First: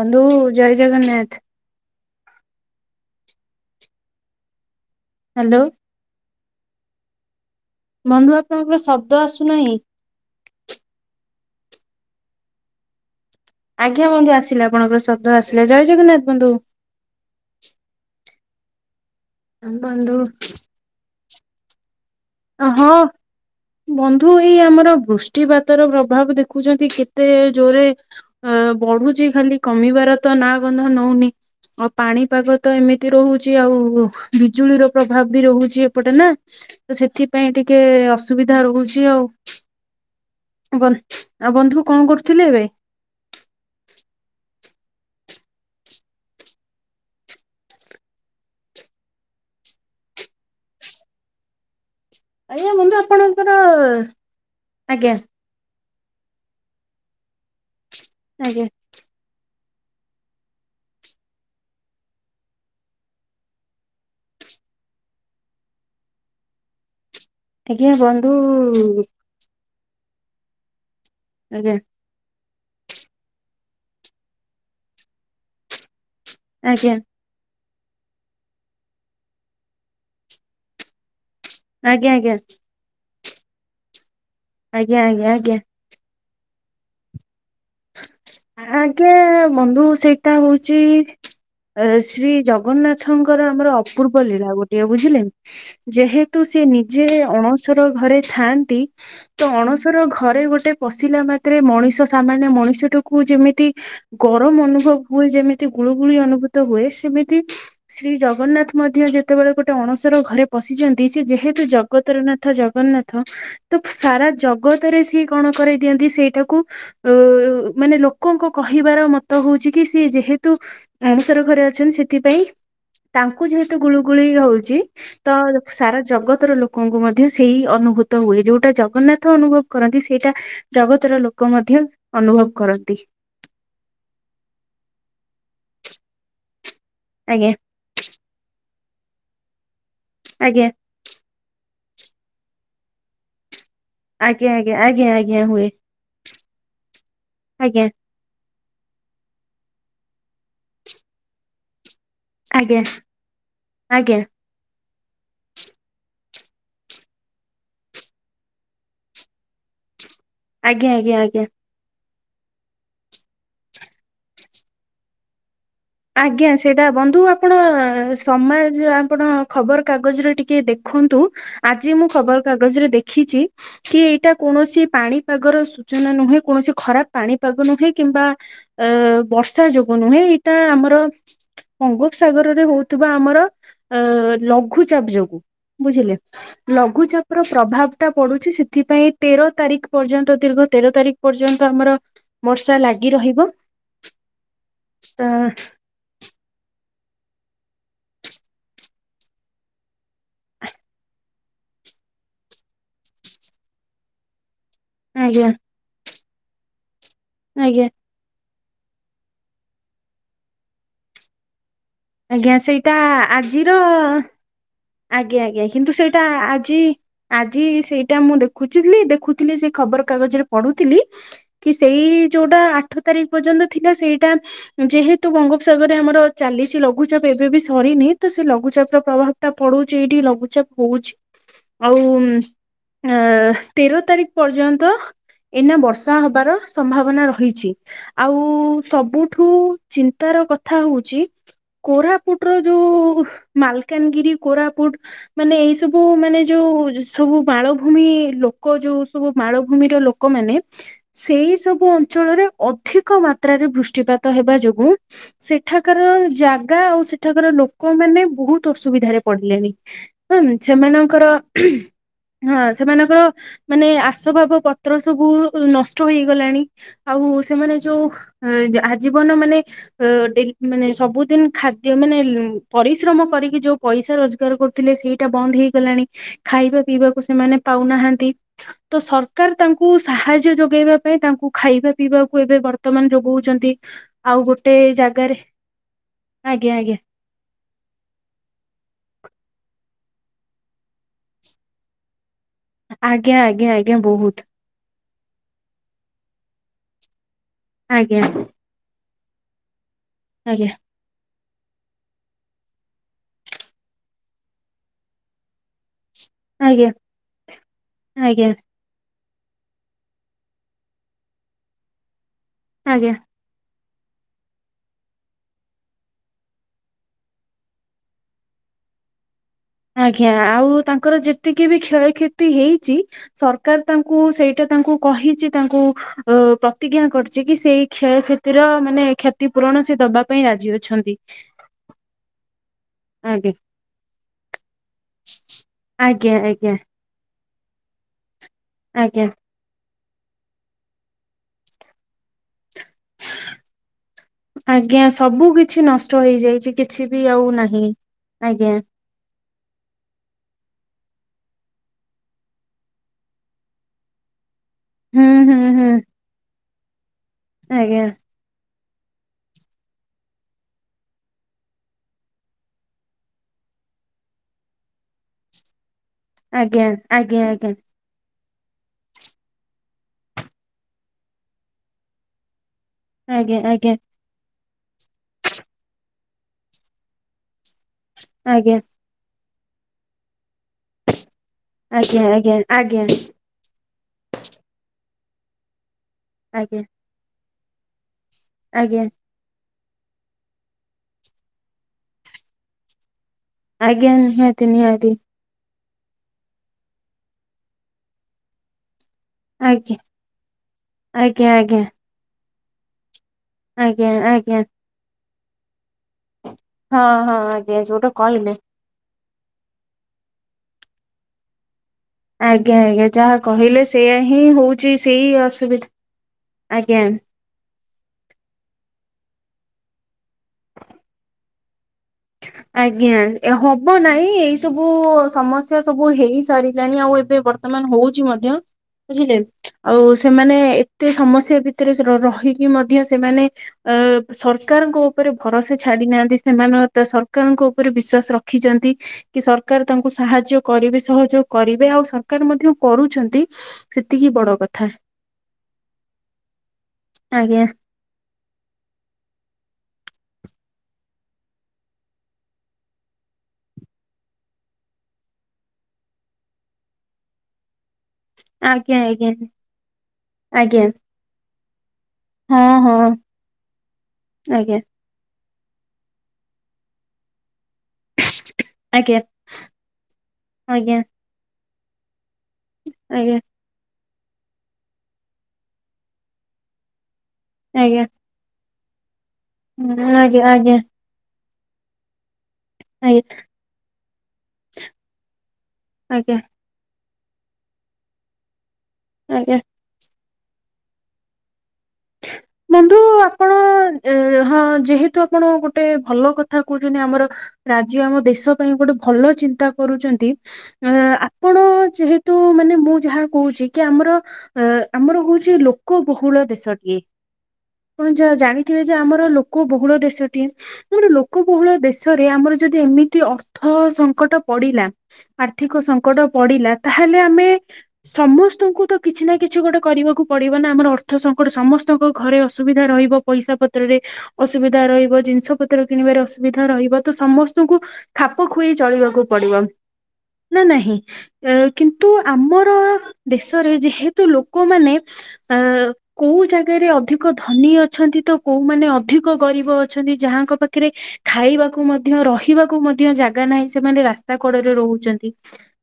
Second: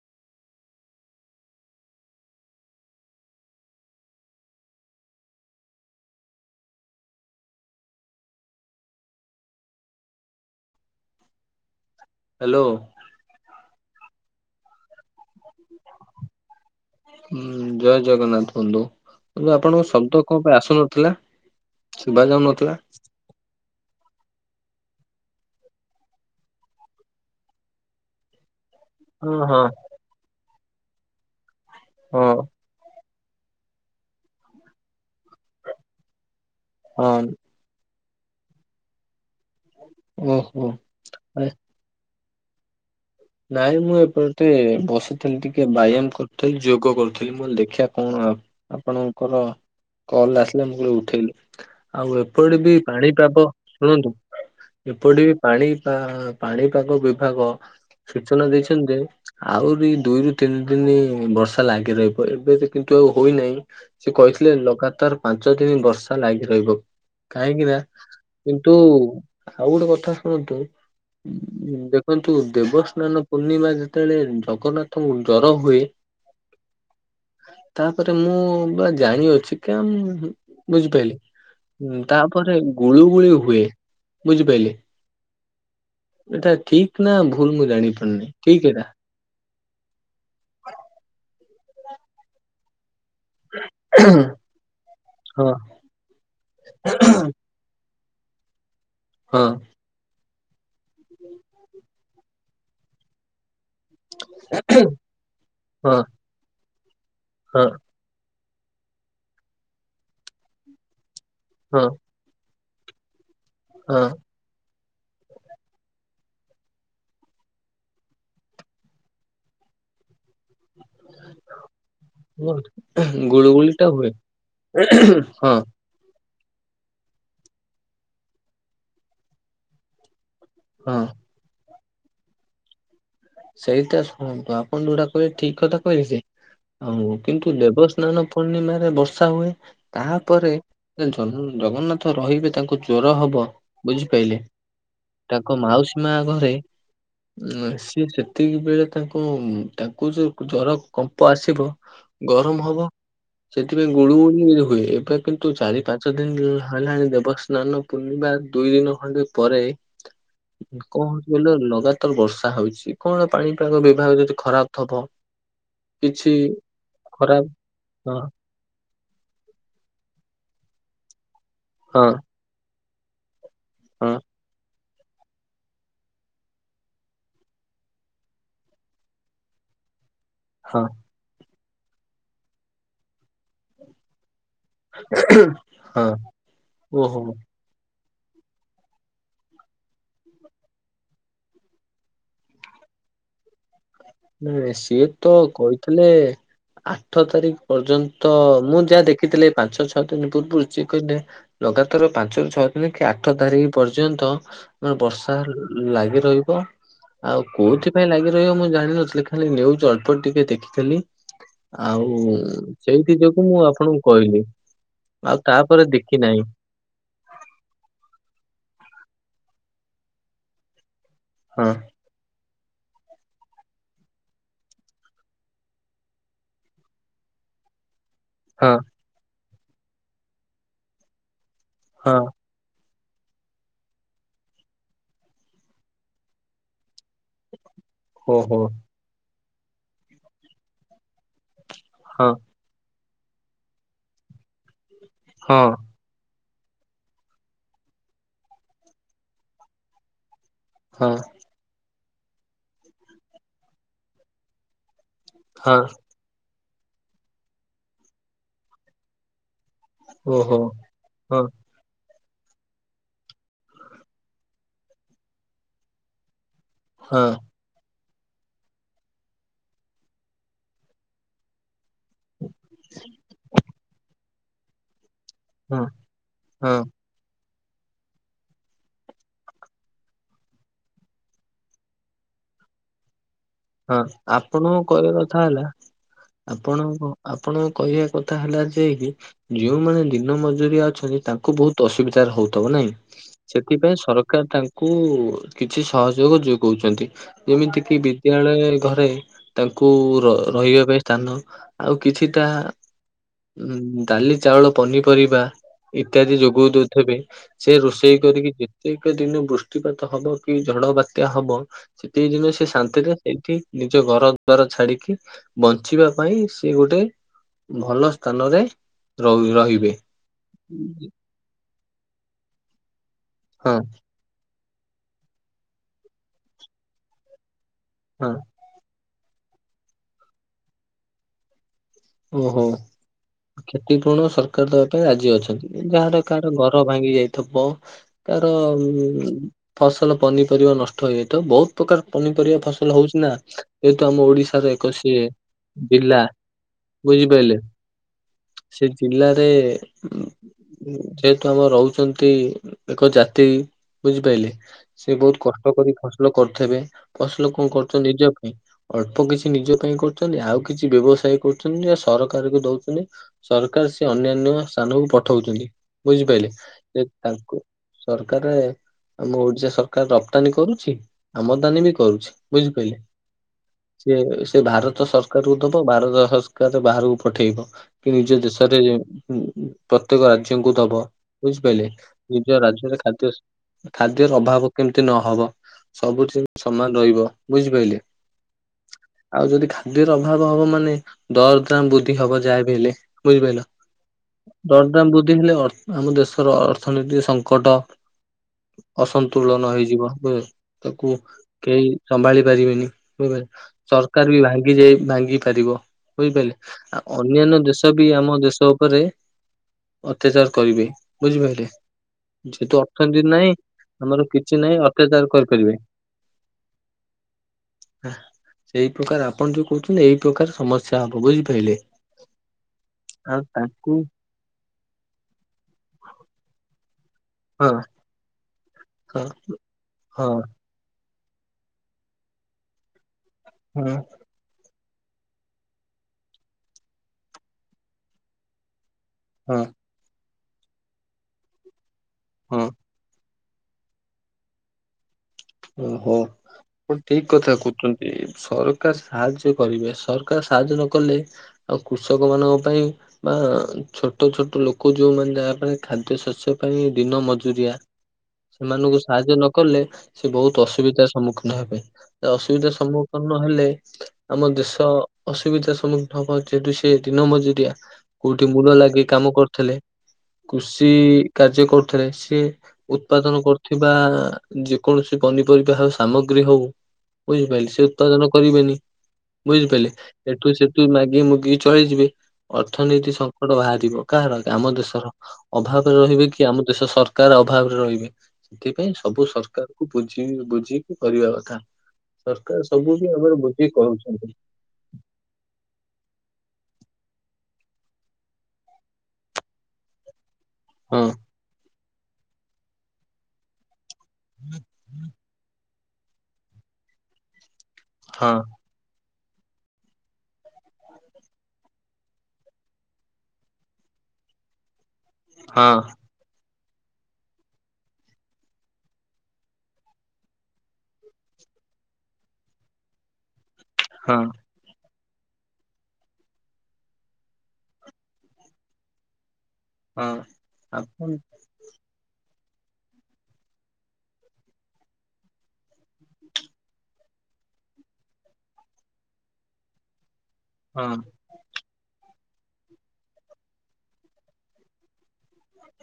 ବନ୍ଧୁ ଜୟ ଜଗନ୍ନାଥ। ହାଲୋ। ବନ୍ଧୁ ଆପଣଙ୍କର ଶବ୍ଦ ଆସୁନାହିଁ। ହାଲୋ। ଆଜ୍ଞା ବନ୍ଧୁ ଆସିଲା ଆପଣଙ୍କର ଶବ୍ଦ ଆସିଲେ ଜୟ ଜଗନ୍ନାଥ ବନ୍ଧୁ। ହୁଁ ଜୟ ଜଗନ୍ନାଥ ବନ୍ଧୁ। ବନ୍ଧୁ ଆପଣଙ୍କ ବନ୍ଧୁ ଶବ୍ଦ କଁ ପାଇଁ ଆସୁନଥିଲା? ଶୁଭା ଓ ଯାଉନଥିଲା। ହଁ। ବନ୍ଧୁ ଏଇ ଆମର ବୃଷ୍ଟିପାତର ପ୍ରଭାବ ଦେଖୁଚନ୍ତି କେତେ ଜୋରରେ ଅ ବଢୁଚି ହଁ ଖାଲି ହଁ କମିବାର ତ ନା ଗନ୍ଧ ନଉନି ଆଉ ହଁ ପାଣିପାଗ ତ ଏମିତି ରହୁଚି ଆଉ ବିଜୁଳିର ପ୍ରଭାବ ବି ରହୁଚି ଏପଟେ ନା। ତ ହଁ ସେଥିପାଇଁ ଟିକେ ଅସୁବିଧା ରହୁଛି ଆଉ। ଓହୋ। ବନ୍ ଆରେ ଆଉ ବନ୍ଧୁ କଁ କରୁଥିଲେ ଏବେ? ନାଇଁ ମୁଁ ଏପଟେ ବସିଥିଲି ଟିକେ ବ୍ୟାୟାମ କରୁଥିଲି ଯୋଗ କରୁଥିଲି ମୁଁ [unintelligible] ଦେଖିବା କଣ ଆଉ। ଆପଣଙ୍କର କଲ୍ ଆସିଲା ମୁଁ ଗେ ଉଠେଇଲୁ ଆଉ ଏ ପଟେ ଆଜ୍ଞା ବି ବନ୍ଧୁ ପାଣି କାବ ଆପଣଙ୍କର ଶୁଣନ୍ତୁ ଆଜ୍ଞା ଏପଟେ ବି ପାଣି ପା ପାଣିପାଗ ବିଭାଗ ସୂଚନା ଆଜ୍ଞା। ଦେଇଛନ୍ତି ଯେ ଆହୁରି ଦୁଇରୁୁ ତିନି ଦିନି ବର୍ଷା ଲାଗି ରହିବ ଏବେ ତ କିନ୍ତୁ ଆଉ ହୋଇନାହିଁ। ସେ କହିଥିଲେ ଲଗାତାର ପାଞ୍ଚ ଦିନି ବର୍ଷା ଲାଗି ରହିବ। କାହିଁକି ନା ଆଜ୍ଞା ବନ୍ଧୁ କିନ୍ତୁ ଆଉ ଗୋଟେ କଥା ଶୁଣନ୍ତୁ ଆଜ୍ଞା ଦେଖନ୍ତୁ ଦେବସ୍ ସ୍ନାନ ପୂର୍ଣ୍ଣିମା ଯେତେବେଳେ ଜଗନ୍ନାଥଙ୍କୁ ଜର ହୁଏ। ଆଜ୍ଞା। ତାପରେ ମୁଁ ବା ଜାଣିଅଛି କମ୍ ବୁଝିପାଇଲେ ଆଜ୍ଞା ଆଜ୍ଞା ତାପରେ ଗୁଳୁ ଗୁଳିୁ ହୁଏ ବୁଝିପାଇଲେ। [unintelligible] ଏଟା ଠିକ ନା ଭୁଲ ମୁଁ ଜାଣିଲି। ଆଜ୍ଞା ବନ୍ଧୁ ସେଇଟା ହଉଛି ଶ୍ରୀ ଜଗନ୍ନା ଙ୍କର ଆମର ଅପୂର୍ବ ଲୀଳା ଗୋଟିଏ ବୁଝିଲେ। ହଁ ଯେହେତୁ ସେ ନିଜେ ଅଣସର ଘରେ ଥାଆନ୍ତି ତ ହଁ ଅଣସର ଘରେ ଗୋଟେ ପଶିଲା ମାତ୍ରେ ମଣିଷ ସାମାନ୍ୟ ମଣିଷଟାକୁ ଯେମିତି ଗରମ ଅନୁଭବ ହୁଏ ଯେମିତି ହଁ ଗୁଳୁଗୁଳି ଅନୁଭୂତ ହୁଏ ସେମି ହଁ। ଶ୍ରୀ ଜଗନ୍ନାଥ ମଧ୍ୟ ଯେତେବେଳେ ଗୋଟେ ଅଣସର ଘରେ ପଶିଛନ୍ତି ସେ ଯେହେତୁ ହଁ ଜଗତର ନା ଥ ଜଗନ୍ନାଥ ତ ହଁ ସାରା ଜ ଜଗତରେ ସିଏ କଣ କରାଇ ଦିଅନ୍ତି ସେଇଟାକୁ ଉଁ ମାନେ ଲୋକଙ୍କ କହିବାର ମତ ହଉଛି କି ସି ଯେହେ ତୁ ଅଣସର ଘରେ ଅଛନ୍ତି ସେଥିପାଇଁ ତାଙ୍କୁ ଯେହେତୁ ଟା ହୁଏ ଗୁଳୁଗୁଳି ହଉଛି ହଁ ତ ହଁ ସାରା ଜଗତର ଲୋ କଙ୍କୁ ମଧ୍ୟ ସେଇ ଅନୁଭୂତ ହୁଏ ଯୋଉଟା ଜଗନ୍ନାଥ ଅନୁଭବ କରନ୍ତି ସେଇଟା ଜଗତର ଲୋ ଲୋକ ମଧ୍ୟ ଅନୁଭବ କରନ୍ତି। ସେଇଟା ଶୁଣନ୍ତୁ ଆପଣ ଯୋଉଟା କହିଲେ ଠିକ କଥା କହିଲେ ଯେ ଆଉ କିନ୍ତୁ ଆଜ୍ଞା ଦେବଶ୍ ସ୍ନାନ ପୂର୍ଣ୍ଣିମାରେ ବର୍ଷା ହୁଏ ତାହାପରେ ଆଜ୍ଞା ଜଗନ୍ନାଥ ରହିବେ ତାଙ୍କୁ ଜ୍ଜର ହବ ବୁଝିପାରିଲେ ଆଜ୍ଞା ଆଜ୍ଞା ଆଜ୍ଞା ଆଜ୍ଞା ତାଙ୍କ ହୁଏ ମାଉସୀ ମା ଘରେ ଉଁ ଆଜ୍ଞା ସେତିକି ବେଳେ ତାଙ୍କୁ ତାଙ୍କୁ ଯୋଉ ଜର କମ୍ପ ଆସିବ ଗରମ ଆଜ୍ଞା ହବ ସେଥିପାଇଁ ଗୁଳୁ ଆଜ୍ଞା ଗୁଳି ହୁଏ ଏବେ କି ନ୍ତୁ ଚାରି ପାଞ୍ଚ ଦିନ ହେଲାଣି ଦେବସ୍ନାନ ପୂର୍ଣ୍ଣିମା ଦୁଇ ଦିନ ଖଣ୍ଡେ ପରେ ଆଜ୍ଞା କଣ ଆଜ୍ଞା ହଉଛି ଆଜ୍ଞା କଇଲ ଲଗାତାର ବର୍ଷା ହଉଛି କଣ ପାଣିପାଗ ବିଭାଗ ଯଦି ଖରାପ ଥବ। କିଛି ଆଜ୍ଞା ସେଇଟା ବନ୍ଧୁ ଖରାପ ଆପଣ ହଁ ସମାଜ ଆପଣ ଖବର କାଗଜ ରେ ଟିକେ ଦେଖନ୍ତୁ ଆଜି ହଁ ମୁଁ ଖବର କାଗଜ ରେ ଦେଖିଛି କି ହଁ ଏଇଟା କୌଣସି ପାଣି ପାଗର ସୂଚନା ନୁହେଁ କୌଣସି ଖରାପ ପାଣି ପାଗ ନୁହେଁ କିମ୍ବା ଅ ବର୍ଷା ଯୋଗୁ ନୁହେଁ ତା ହଁ ଆମର ବଙ୍ଗୋପସାଗରରେ ହଉଥିବା ଆମର ଅ ଲ ଘୁଚାପ ଯୋଗୁ ହଁ ବୁଝିଲେ ଓହୋ ଲଘୁଚାପ ର ପ୍ରଭାବ ଟା ପଡୁଛି ସେଥିପାଇଁ ତେର ତାରିଖ ପର୍ଯ୍ୟନ୍ତ ଦୀର୍ଘ ତେର ତାରିଖ ପର୍ଯ୍ୟନ୍ତ ଆମର ବର୍ଷା ଲାଗି ରହିବ। ନ ସିଏ ତ କହିଥିଲେ ଆଠ ତାରିଖ ପର୍ଯ୍ୟନ୍ତ ମୁଁ ଯାହା ଦେଖିଥିଲି ପାଞ୍ଚ ଛଅ ଦିନ ପୂର୍ବରୁ ଯିଏ କହିଲେ ଲଗାତାର ପାଞ୍ଚରୁ ଛଅ ଦିନ କି ଆଠ ତାରିଖ ପର୍ଯ୍ୟନ୍ତ ଉଁ ବର୍ଷା ଆଜ୍ଞା ଲାଗି ରହିବ ଆଉ ଆଜ୍ଞା କୋଉଥିପାଇଁ ଲାଗି ରହିବ ମୁଁ ଜାଣିନଥି ଖାଲି ନିୟୁଜ୍ ଅଳ୍ପ ଟିକେ ଦେଖିଥିଲି। ଆଉ ଆଜ୍ଞା ସେଇଟା ସେଇଥି ଯୋଗୁ ମୁଁ ଆଜିର ଆପଣଙ୍କୁ କହିଲି ଆଉ ଆଜ୍ଞା ଆଜ୍ଞା ତାପରେ କିନ୍ତୁ ଦେଖି ସେଇଟା ନାହିଁ। ଆଜି ଆଜି ସେଇଟା ମୁଁ ଦେଖୁଥିଲି ଦେଖୁଥିଲି ସେ ଖବର କାଗଜରେ ପଢୁଥିଲି ହଁ କି ସେଇ ଯୋଉଟା ଆଠ ତାରିଖ ପର୍ଯ୍ୟନ୍ତ ଥିଲା ସେଇଟା ଯେହେତୁ ବଙ୍ଗୋପସାଗରେ ଆମର ଚାଲିଛି ଲ ଲଘୁଚାପ ଏବେବି ସରିନି ହଁ ତସେଲଘୁଚାପର ପ୍ରଭାବଟା ପଡ଼ୁଚି ଏଇଠି ଲଘୁଚାପ ହଉଚି। ଆଉ ହଁ ଏ ତେର ତାରିଖ ପର୍ଯ୍ୟନ୍ତ ଏଇନା ବର୍ଷା ହବାର ସମ୍ଭାବନା ରହିଛି। ଆଉ ଓହୋ ସବୁଠୁ ଚିନ୍ତାର କଥା ହେଉଚି ହଁ କୋରାପୁଟର ଯୋଉ ମାଲକାନଗିରି କୋରାପୁଟ ମାନେ ହଁ ଏଇ ସବୁ ସବୁ ମାନେ ଯୋଉ ସବୁ ମାଳଭୂମି ଲୋକ ଯୋଉ ସବୁ ମାଳଭୂମିର ଲୋ ଲୋକମାନୋନ ହଁ ସେଇ ସବୁ ଅଞ୍ଚଳରେ ଅଧିକ ମାତ୍ରାରେ ବୃଷ୍ଟିପାତ ହେବା ଯୋଗୁ ହଁ ସେଠା କାରଣ ଜା ଜାଗା ଆଉ ସେଠାକାର ଲୋକ ମାନେ ବହୁତ୍ ଅସୁବିଧାରେ ପଡ଼ିଲେଣି ଓହୋ [unintelligible] ସେମାନଙ୍କର ହଁ ହଁ ସେମାନଙ୍କର ମାନେ ଆସଭାବ ପତ୍ର ସବୁ ନଷ୍ଟ ହେଇଗଲାଣି ଆଉ ହଁ ସେମାନେ ଯୋଉ ଅଁ ଆଜୀବନ ମାନେ ଅଁ ଡଲି ମାନେ ସବୁଦିନ୍ ଖାଦ୍ୟ ମାନେ ପରିଶ୍ରମ କରିକି ଯୋଉ ପଇସା ରୋଜଗାର କରୁ ଥିଲେ ସେଇଟା ବନ୍ଦ ହଁ ହେଇଗଲାଣି ଖାଇବା ହଁ ପିଇବାକୁ ସେମାନେ ପାଉନାହାନ୍ତି। ତ ସରକାର ତାଙ୍କୁ ସାହାଯ୍ୟ ଯୋଗେଇବା ପାଇଁ ତାଙ୍କୁ ଖାଇବା ପିଇବାକୁ ଏବେ ବର୍ତ୍ତମାନ ଯୋଗଉଚନ୍ତି। ହଁ ଆପଣଙ୍କ କହିବା କଥା ହେଲା ଆଜ୍ଞା ଆଜ୍ଞା ଆପଣଙ୍କ ଆପଣ କହିବା କଥା ହେଲାଯେ କି ଯୋଉମାନେ ଦିନ ମଜୁରିଆ ଅଛନ୍ତି ତାଙ୍କୁ ବହୁତ୍ ଅସୁବିଧାରେ ହଉ ଥିବ ନାଇଁ ଆଜ୍ଞା ଆଜ୍ଞା ଆଜ୍ଞା ସେଥିପାଇଁ ବହୁତ। ସରକାର ତା କୁ କିଛି ସହଯୋଗ ଯୋଗଉଚନ୍ତି ଯେମିତିକିି ବି ଆଜ୍ଞା ଏଘରେ ତାଙ୍କୁ ର ଆଜ୍ଞା ରହିବା ପାଇଁ ସ୍ଥାନ ଆଉ କିଛିଟା ଉ ଡାଲି ଚାଉଳ ପନିପରିବା ଇତ୍ୟାଦି ଯୋଗ ଆଜ୍ଞା ଦଉଥିବେ ସେରୋଷେଇ ଆଜ୍ଞା କରିକି ସେଇକ ଦିନ ବୃଷ୍ଟିପାତ ହବ କିଝଡ଼ ବାତ୍ୟା ହବ ସେତିକି ଦିନେ ଆଜ୍ଞା। ସେଶାନ୍ତିରେ ଏଠି ନିଜ ଘର ଦ୍ବାର ଛାଡ଼ିକି ବଞ୍ଚିବା ପାଇଁ ସେଗୋଟେ ଭଲ ସ୍ଥାନରେ ର ରହି ଆଜ୍ଞା ଆଉ ତାଙ୍କର ଯେତିକିବି କ୍ଷୟକ୍ଷତି ହେଇଚି ହଁ ସରକାର ତା କୁ ସେଇଟା ତାଙ୍କୁ କହିଚି ତାଙ୍କୁ ପ୍ରତିଜ୍ଞା କରିଚିକି ସେଇ ହଁ କ୍ଷୟକ୍ଷତିର ମାନେ କ୍ଷତି ପୂରଣ ସେଦବା ପାଇଁ ରାଜି ଅଛନ୍ତି। ଓହୋ। ଆଜ୍ଞା କ୍ଷତିପୂରଣ ସରକାର ଦବା ପାଇଁ ରାଜି ଅଛନ୍ତି ଯାହାର ଆଜ୍ଞା କାହାର ଆଜ୍ଞା ଘର ଭାଙ୍ଗି ଯାଇ ଥବ କାର ଆଜ୍ଞା ଫସଲ ପନିପରିବା ନଷ୍ଟ ହେଇଯାଥିବ ବହୁତ୍ ପ୍ରକାର ପନିପରିବା ଫସଲ ହଉଚିନା ଯେହେତୁ ଆମ ଓଡିଶାର ଏକ ସିଏ ଜିଲ୍ଲା ଯାଉଚି କିଛି ବି ଆଉ ବୁଝିପାରିଲେ ନାହିଁ ଆଜ୍ଞା ସେଜିଲ୍ଲାରେ ଯେହେତୁ ଆମର ରହୁଚନ୍ତି ଏକ ଜାତି ବୁଝିପାରିଲେ। ହୁଁ ସେବହୁତ୍ ହୁଁ କଷ୍ଟ ହୁଁ କରି ଫସଲ କରୁଥିବେ ଫସଲ କଁ କରୁଚନ୍ତି ଆଜ୍ଞା ନିଜ ଅଳ୍ପ କିଛି ନିଜ ପାଇଁ କରୁଚନ୍ତି ଆଉ କିଛି ବ୍ୟବସାୟ କରୁ [unintelligible] ସରକାରକୁ ଦଉଚନ୍ତି ସରକାର ସେଅନ୍ୟାନ୍ୟ ସ୍ଥାନକୁ ପଠଉଚନ୍ତି। ବୁଝିପାରିଲେ ଆଜ୍ଞା ଆଜ୍ଞା ଯେତାଙ୍କୁ ଆଜ୍ଞା ସରକାରରେ ଆମ ଓଡ଼ିଶା ସରକାର ରକ୍ତାନୀ କରୁଚି ଆମଦାନୀବି କରୁଚି ବୁଝିପିରିଲେ। ଆଜ୍ଞା ଆଜ୍ଞା। ଏ ସେଭାରତ ସରକାରକୁ ଦବ ଭାରତ ସରକାର ବାହାରକୁ ପଠେଇବ କିନିଜ ଦେଶରେ ପ୍ରତ୍ୟେକ ରାଜ୍ୟଙ୍କୁ ଦବ ବୁଝିପାରିଲେ। ଆଜ୍ଞା ଆଜ୍ଞା ନିଜ ଆଜ୍ଞା ରାଜ୍ୟରେ ଖାଦ୍ୟ ଖାଦ୍ୟର ଅଭାବ କେମିତି ନହବ, ସବୁଥି ଆଜ୍ଞା ସମାନ ରହିବ ବୁଝିପାରିଲେ। ଆଜ୍ଞା। ଆଉ ଯଦି ଖାଦ୍ୟର ଅଭାବ ହବ ମାନେ। ଦରଦାମ ବୃଦ୍ଧି ହବ ଯାହା ବି ହେଲେ ବୁଝିପାରିଲ। ଆଜ୍ଞା ନିହାତି ନିହାତି ଦରଦାମ ବୃଦ୍ଧି ହେଲେ ଆମ ଦେଶର ଅର୍ଥନୀତି ସଙ୍କଟ। ଅସନ୍ତୁଳନ ଆଜ୍ଞା ହେଇଯିବ। ହଁ ତାକୁ ଆଜ୍ଞା ଆଜ୍ଞା କେହି ସମ୍ଭାଳି ପାରିବେନି। ବୁଝପାରିଲ ଆଜ୍ଞା ସରକାର ବି ଆଜ୍ଞା ଭାଙ୍ଗି ଯାଇ, ଭାଙ୍ଗି ପାରିବ। ହୋଇପାରିଲେ ହଁ ଆଉ ହଁ ଅନ୍ୟାନ୍ୟ ଆଜ୍ଞା ଦେଶ ବି ଯୋଉଟା ଆମ କହିଲେ ଦେଶ। ଉପରେ ଅତ୍ୟାଚାର କରିବେ ବୁଝିପାରିଲେ। ଆଜ୍ଞା। ଯେହେତୁ ଆଜ୍ଞା। ଅର୍ଥନୀତି ଯାହା ନାହିଁ କହିଲେ ସେୟା ଆମର ହିଁ କିଛି ନାହିଁ ହଉଛି। ଅତ୍ୟାଚାର ସେଇ କରିପାରିବେ ଅସୁବିଧା ଆଜ୍ଞା। ସେଇ ପ୍ରକାର ଆପଣ ଯୋଉ କହୁଛନ୍ତି, ଏଇ ପ୍ରକାର ସମସ୍ତେ ତାହା ବୁଝିାରିଲେ। ଆଜ୍ଞା। ହବ ନାଇଁ, ଏଇ ସବୁ ସମସ୍ୟା ସବୁ ହେଇ ସାରିଲାଣି। ଆଉ ହଁ ବର୍ତ୍ତମାନ ହଉଛି ମଧ୍ୟ ହଁ ବୁଝିଲେ, ଆଉ ହଁ ସେମାନେ। ତେ ସମସ୍ୟା ଭିତରେ ରହିକି ମଧ୍ୟ ସେମାନେ। ହଁ। ଅ ସରକାରଙ୍କ ଉପରେ ଭରସା ଛାଡି ନାହାନ୍ତି ସେମାନେ। ତ ସରକାରଙ୍କ ଉପରେ ବିଶ୍ୱାସ ରଖିଛନ୍ତି। କି ହଁ ସରକାର୍ ତାଙ୍କୁ ସାହାଯ୍ୟ କରିବେ, ସହଯୋଗ କରିବେ। ଆଉ ସରକାର ହଁ ମଧ୍ୟ କରୁଛନ୍ତି। ସେତିକି ବଡ କଥା। ଓହୋ। ଆପଣ ଠିକ୍ ଆଜ୍ଞା କଥା କହୁଛନ୍ତି। ସରକାର ସାହାଯ୍ୟ କରିବେ ସରକାର ସାହାଯ୍ୟ ନକଲେ। ଆଉ କୃଷକ ମାନଙ୍କ ପାଇଁ ବା ଛୋଟ, ଛୋଟ ଲୋକ ଯୋଉ ମାନେ ଯାହା ପାଇଁ ଖାଦ୍ୟ ଶସ୍ୟ ପାଇଁ ଦିନ ମଜୁରିଆ ଆଜ୍ଞା ସେମାନଙ୍କୁ ଆଜ୍ଞା ସାହାଯ୍ୟ ନକଲେ, ସେ ବହୁତ ଆଜ୍ଞା ଅସୁବିଧାର ସମ୍ମୁଖୀନ ହେବେ। ହଁ ଅସୁବିଧା ହଁ ସମ୍ମୁଖୀନ ହେଲେ ଆମ ଆଜ୍ଞା ଦେଶ। ଅସୁବିଧା ସମ୍ମୁଖୀନ ହବ। ଯେହେତୁ ସେ ଦିନ ମଜୁରିଆ। କୋଉଠି ମୁଲ ଲାଗି ଆଜ୍ଞା କାମ କରୁଥିଲେ, କୃଷି ଆଜ୍ଞା କାର୍ଯ୍ୟ କରୁଥିଲେ ସିଏ। ଆଜ୍ଞା ଉତ୍ପାଦନ କରୁଥିବା ଯେକୌଣସି ପନିପରିବା ହେଉ ଯେକୌଣସି ସାମଗ୍ରୀ ହଉ। ବୁଝିପାରିଲେ ସେ ଆଜ୍ଞା ଉତ୍ପାଦନ କରିବେନି। ବୁଝିପାରିଲେ, ଆଜ୍ଞା ଏଠୁ, ଆଜ୍ଞା ସେଠୁ ମାଗିକି। ମୁଗି ଚଳିଯିବେ ଅର୍ଥନୀତି ଆଜ୍ଞା ସଙ୍କଟ ବାହାରିବ। କାହାର ଆମ ଦେଶର। ଅଭାବ ରହିବେ ଆଜ୍ଞା କି ଆମ ଦେଶ ସରକାର ଅଭାବରେ ରହିବେ। ସେଥିପାଇଁ ସବୁ ଆଜ୍ଞା ସରକାର। ବୁଝି, ବୁଝିକି କରିବା କଥା। ସରକାର ବନ୍ଧୁ ସବୁ ବି ଆମର ଆପଣ, ବୁଝିକି କରୁଛନ୍ତି ହଁ ଯେହେତୁ ଆପଣ ଗୋଟେ। ଗୋଟେ ଭଲ କଥା କହୁଛନ୍ତି। ଆମର ରାଜ୍ୟ, ଆମ ଦେଶ ପାଇଁ ଗୋଟେ ଭଲ ଚିନ୍ତା କରୁଛନ୍ତି। ଅ ହଁ ଆପଣ ଯେହେତୁ ମାନେ ମୁଁ ଯାହା କହୁଛି। କି ଆମର ଅ ଆମର ହଉଛି ଲୋକ ବହୁଳ ଦେଶଟିଏ। ଆପଣ ଯ ହଁ ଜାଣିଥିବେ ଯେ ଆମର ଲୋକ ବହୁଳ ଦେଶଟିଏ। ଗଟେ ଲୋକବହୁଳ ଦେଶରେ, ଆମର ଯଦି ଏମିତି ଅର୍ଥ ସଙ୍କଟ ପଡିଲା। ହଁ ଆର୍ଥିକ ସଙ୍କଟ ପଡିଲା, ତାହେଲେ ଆମେ ସମସ୍ତଙ୍କୁ ତ କିଛି ନା କିଛି ଗୋଟେ କରିବାକୁ ପଡିବ ନା। ଆମର ଅର୍ଥ ସଙ୍କଟ ସମସ୍ତଙ୍କ ଘରେ ଅସୁବିଧା ରହିବ। ପଇସା ପତ୍ରରେ ହଁ ଅସୁବିଧା ରହିବ। ଜିନିଷ ପତ୍ର ପତ୍ର କିଣିବାରେ ଅସୁବିଧା ରହିବ। ତ ସମସ୍ତଙ୍କୁ ଖାପ ଖୁଆଇ ଚଳିବାକୁ ପଡିବ। ହଁ। ନାଁ ନାହିଁ। ଆପଣ ଏ କିନ୍ତୁ ଆମର ଦେଶରେ ଯେହେତୁ ଲୋକମାନେ ଅ କୋଉ ଜାଗାରେ‌ ଅ ଅଧିକ ଧନୀ ଅଛନ୍ତି ତ କୋଉମାନେ ଅଧିକ ଗରିବ ଅଛନ୍ତି ଯାହାଙ୍କ ପାଖରେ ହଁ ଖାଇବାକୁ ମଧ୍ୟ ରହିବାକୁ ମଧ୍ୟ ଜାଗା ନାହିଁ। ସେମାନେ ରାସ୍ତା କଡରେ ରହୁଚନ୍ତି।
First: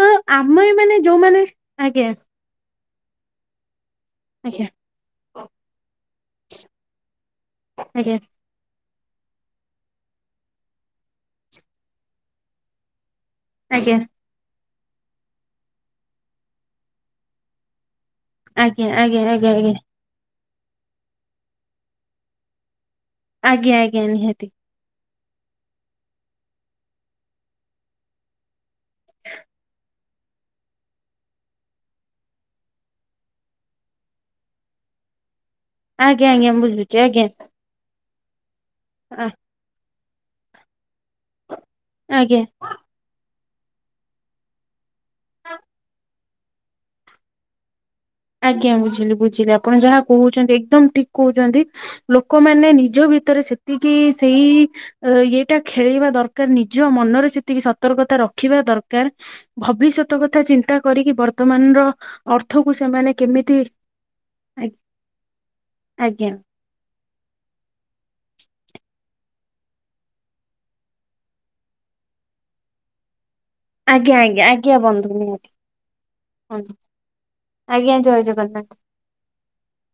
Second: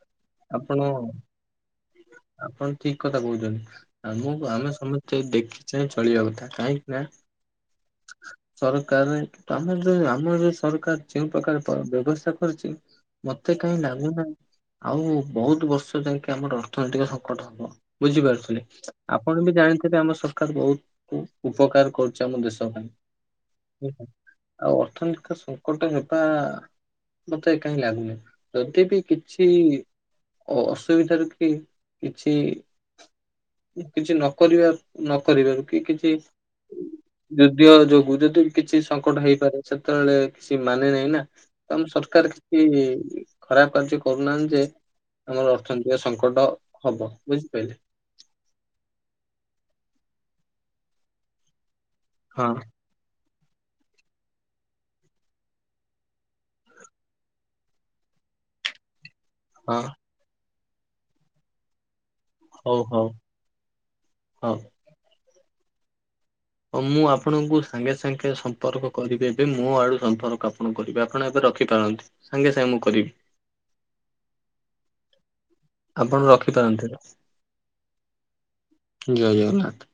ତ ଆମ ଆପଣ ଏଇମାନେ ଯୋଉ ମାନେ ଆଜ୍ଞା ଆପଣ ଠିକ୍ କଥା କହୁଛନ୍ତି। ଆମକୁ ଆଜ୍ଞା ଆମେ ସମସ୍ତେ କି ଦେଖି ଚାହିଁ ଚଳିବା କଥା କାହିଁକି ନାଁ ଆଜ୍ଞା। ସରକାର କି ଆମର ଯୋଉ ଆମର ଯୋଉ ସରକାର ଯୋଉଁ ପ୍ରକାର ବ୍ୟବସ୍ଥା କରିଛି। ମତେ କାହିଁ ଆଜ୍ଞା ଲାଗୁନାହିଁ। ଆଉ ବହୁତ ବର୍ଷ ଯାଇକି ଆମର ଅର୍ଥନୈତିକ ସଙ୍କଟ ହବ ଆଜ୍ଞା ବୁଝିପାରୁଛ। ଆଜ୍ଞା ଆପଣ ଆଜ୍ଞା ବି ଆଜ୍ଞା ଜାଣିଥିବେ ଆମ ସରକାର ବହୁତ ଉପକାର କରୁଛି ଆମ ଦେଶ ଆଜ୍ଞା ପାଇଁ। ଆଜ୍ଞା ନିହାତି ଆଉ ଅର୍ଥନୀତି ତ ଶୁଣ। ଗଟ ନେବା ମତେ କାହିଁ ଲାଗୁନି ଯଦି ବି କିଛି ଅସୁବିଧାରୁ କି କିଛି କିଛି ନ କରିବା ନ କରିବାରୁ କି କିଛି। ଆଜ୍ଞା ଆଜ୍ଞା ବୁଝୁଛି ଆଜ୍ଞା ଯୋଗୁଁ ଯଦି କିଛି ସଙ୍କଟ ଆ- ହେଇପାରେ ସେତେବେଳେ କିଛି ମାନେ ନାହିଁ ନା। କଣ ସରକାର ଆଜ୍ଞା କିଛି ଖରାପ କାର୍ଯ୍ୟ କରୁନାହାନ୍ତି ଯେ ଆମର ଅର୍ଥନୈତିକ ସଙ୍କଟ ହବ ବୁଝିପାରିଲେ ଆଜ୍ଞା ବୁଝିଲି ବୁଝିଲି ଆପଣ ଯାହା କହୁଛନ୍ତି ଏକଦମ ଠିକ କହୁଛନ୍ତି ହଁ ଲୋକମାନେ ନି ନି ଭିତରେ ସେତିକି ସେଇ ଅ ଇଟା ଖେଳେଇବା ଦରକାର ନିଜ ମନରେ ସେତିକି ସତର୍କତା ରଖିବା ଦରକାର। ହଁ ଭବିଷ୍ୟତ କଥା ଚିନ୍ତା କରିକି, ବର୍ତ୍ତମାନର ଅର୍ଥକୁ ହଉ ହଉ ସେମାନେ କେମିତି? ହଉ। ଆା ଆଜ୍ଞା। ହ ମୁଁ ଆପଣଙ୍କୁ ସାଙ୍ଗେ ସାଙ୍ଗେ ସମ୍ପର୍କ କରିବି ଏବେ ମୋ ଆଡୁ ସମ୍ପର୍କ ଆପଣ କରିବେ ଆପଣ ଏବେ ରଖିପାରନ୍ତି। ସାଙ୍ଗେ ସାଙ୍ଗେ ମୁଁ କରିବି। ଆଜ୍ଞା ଆଜ୍ଞା ଆଜ୍ଞା। ବଧୁ ନିହାତି। ଆପଣ ହ ରଖିପାରନ୍ତି ଆଜ୍ଞା ଜୟ ଜଗନ୍ନାଥ। ଜୟ ଜଗନ୍ନାଥ।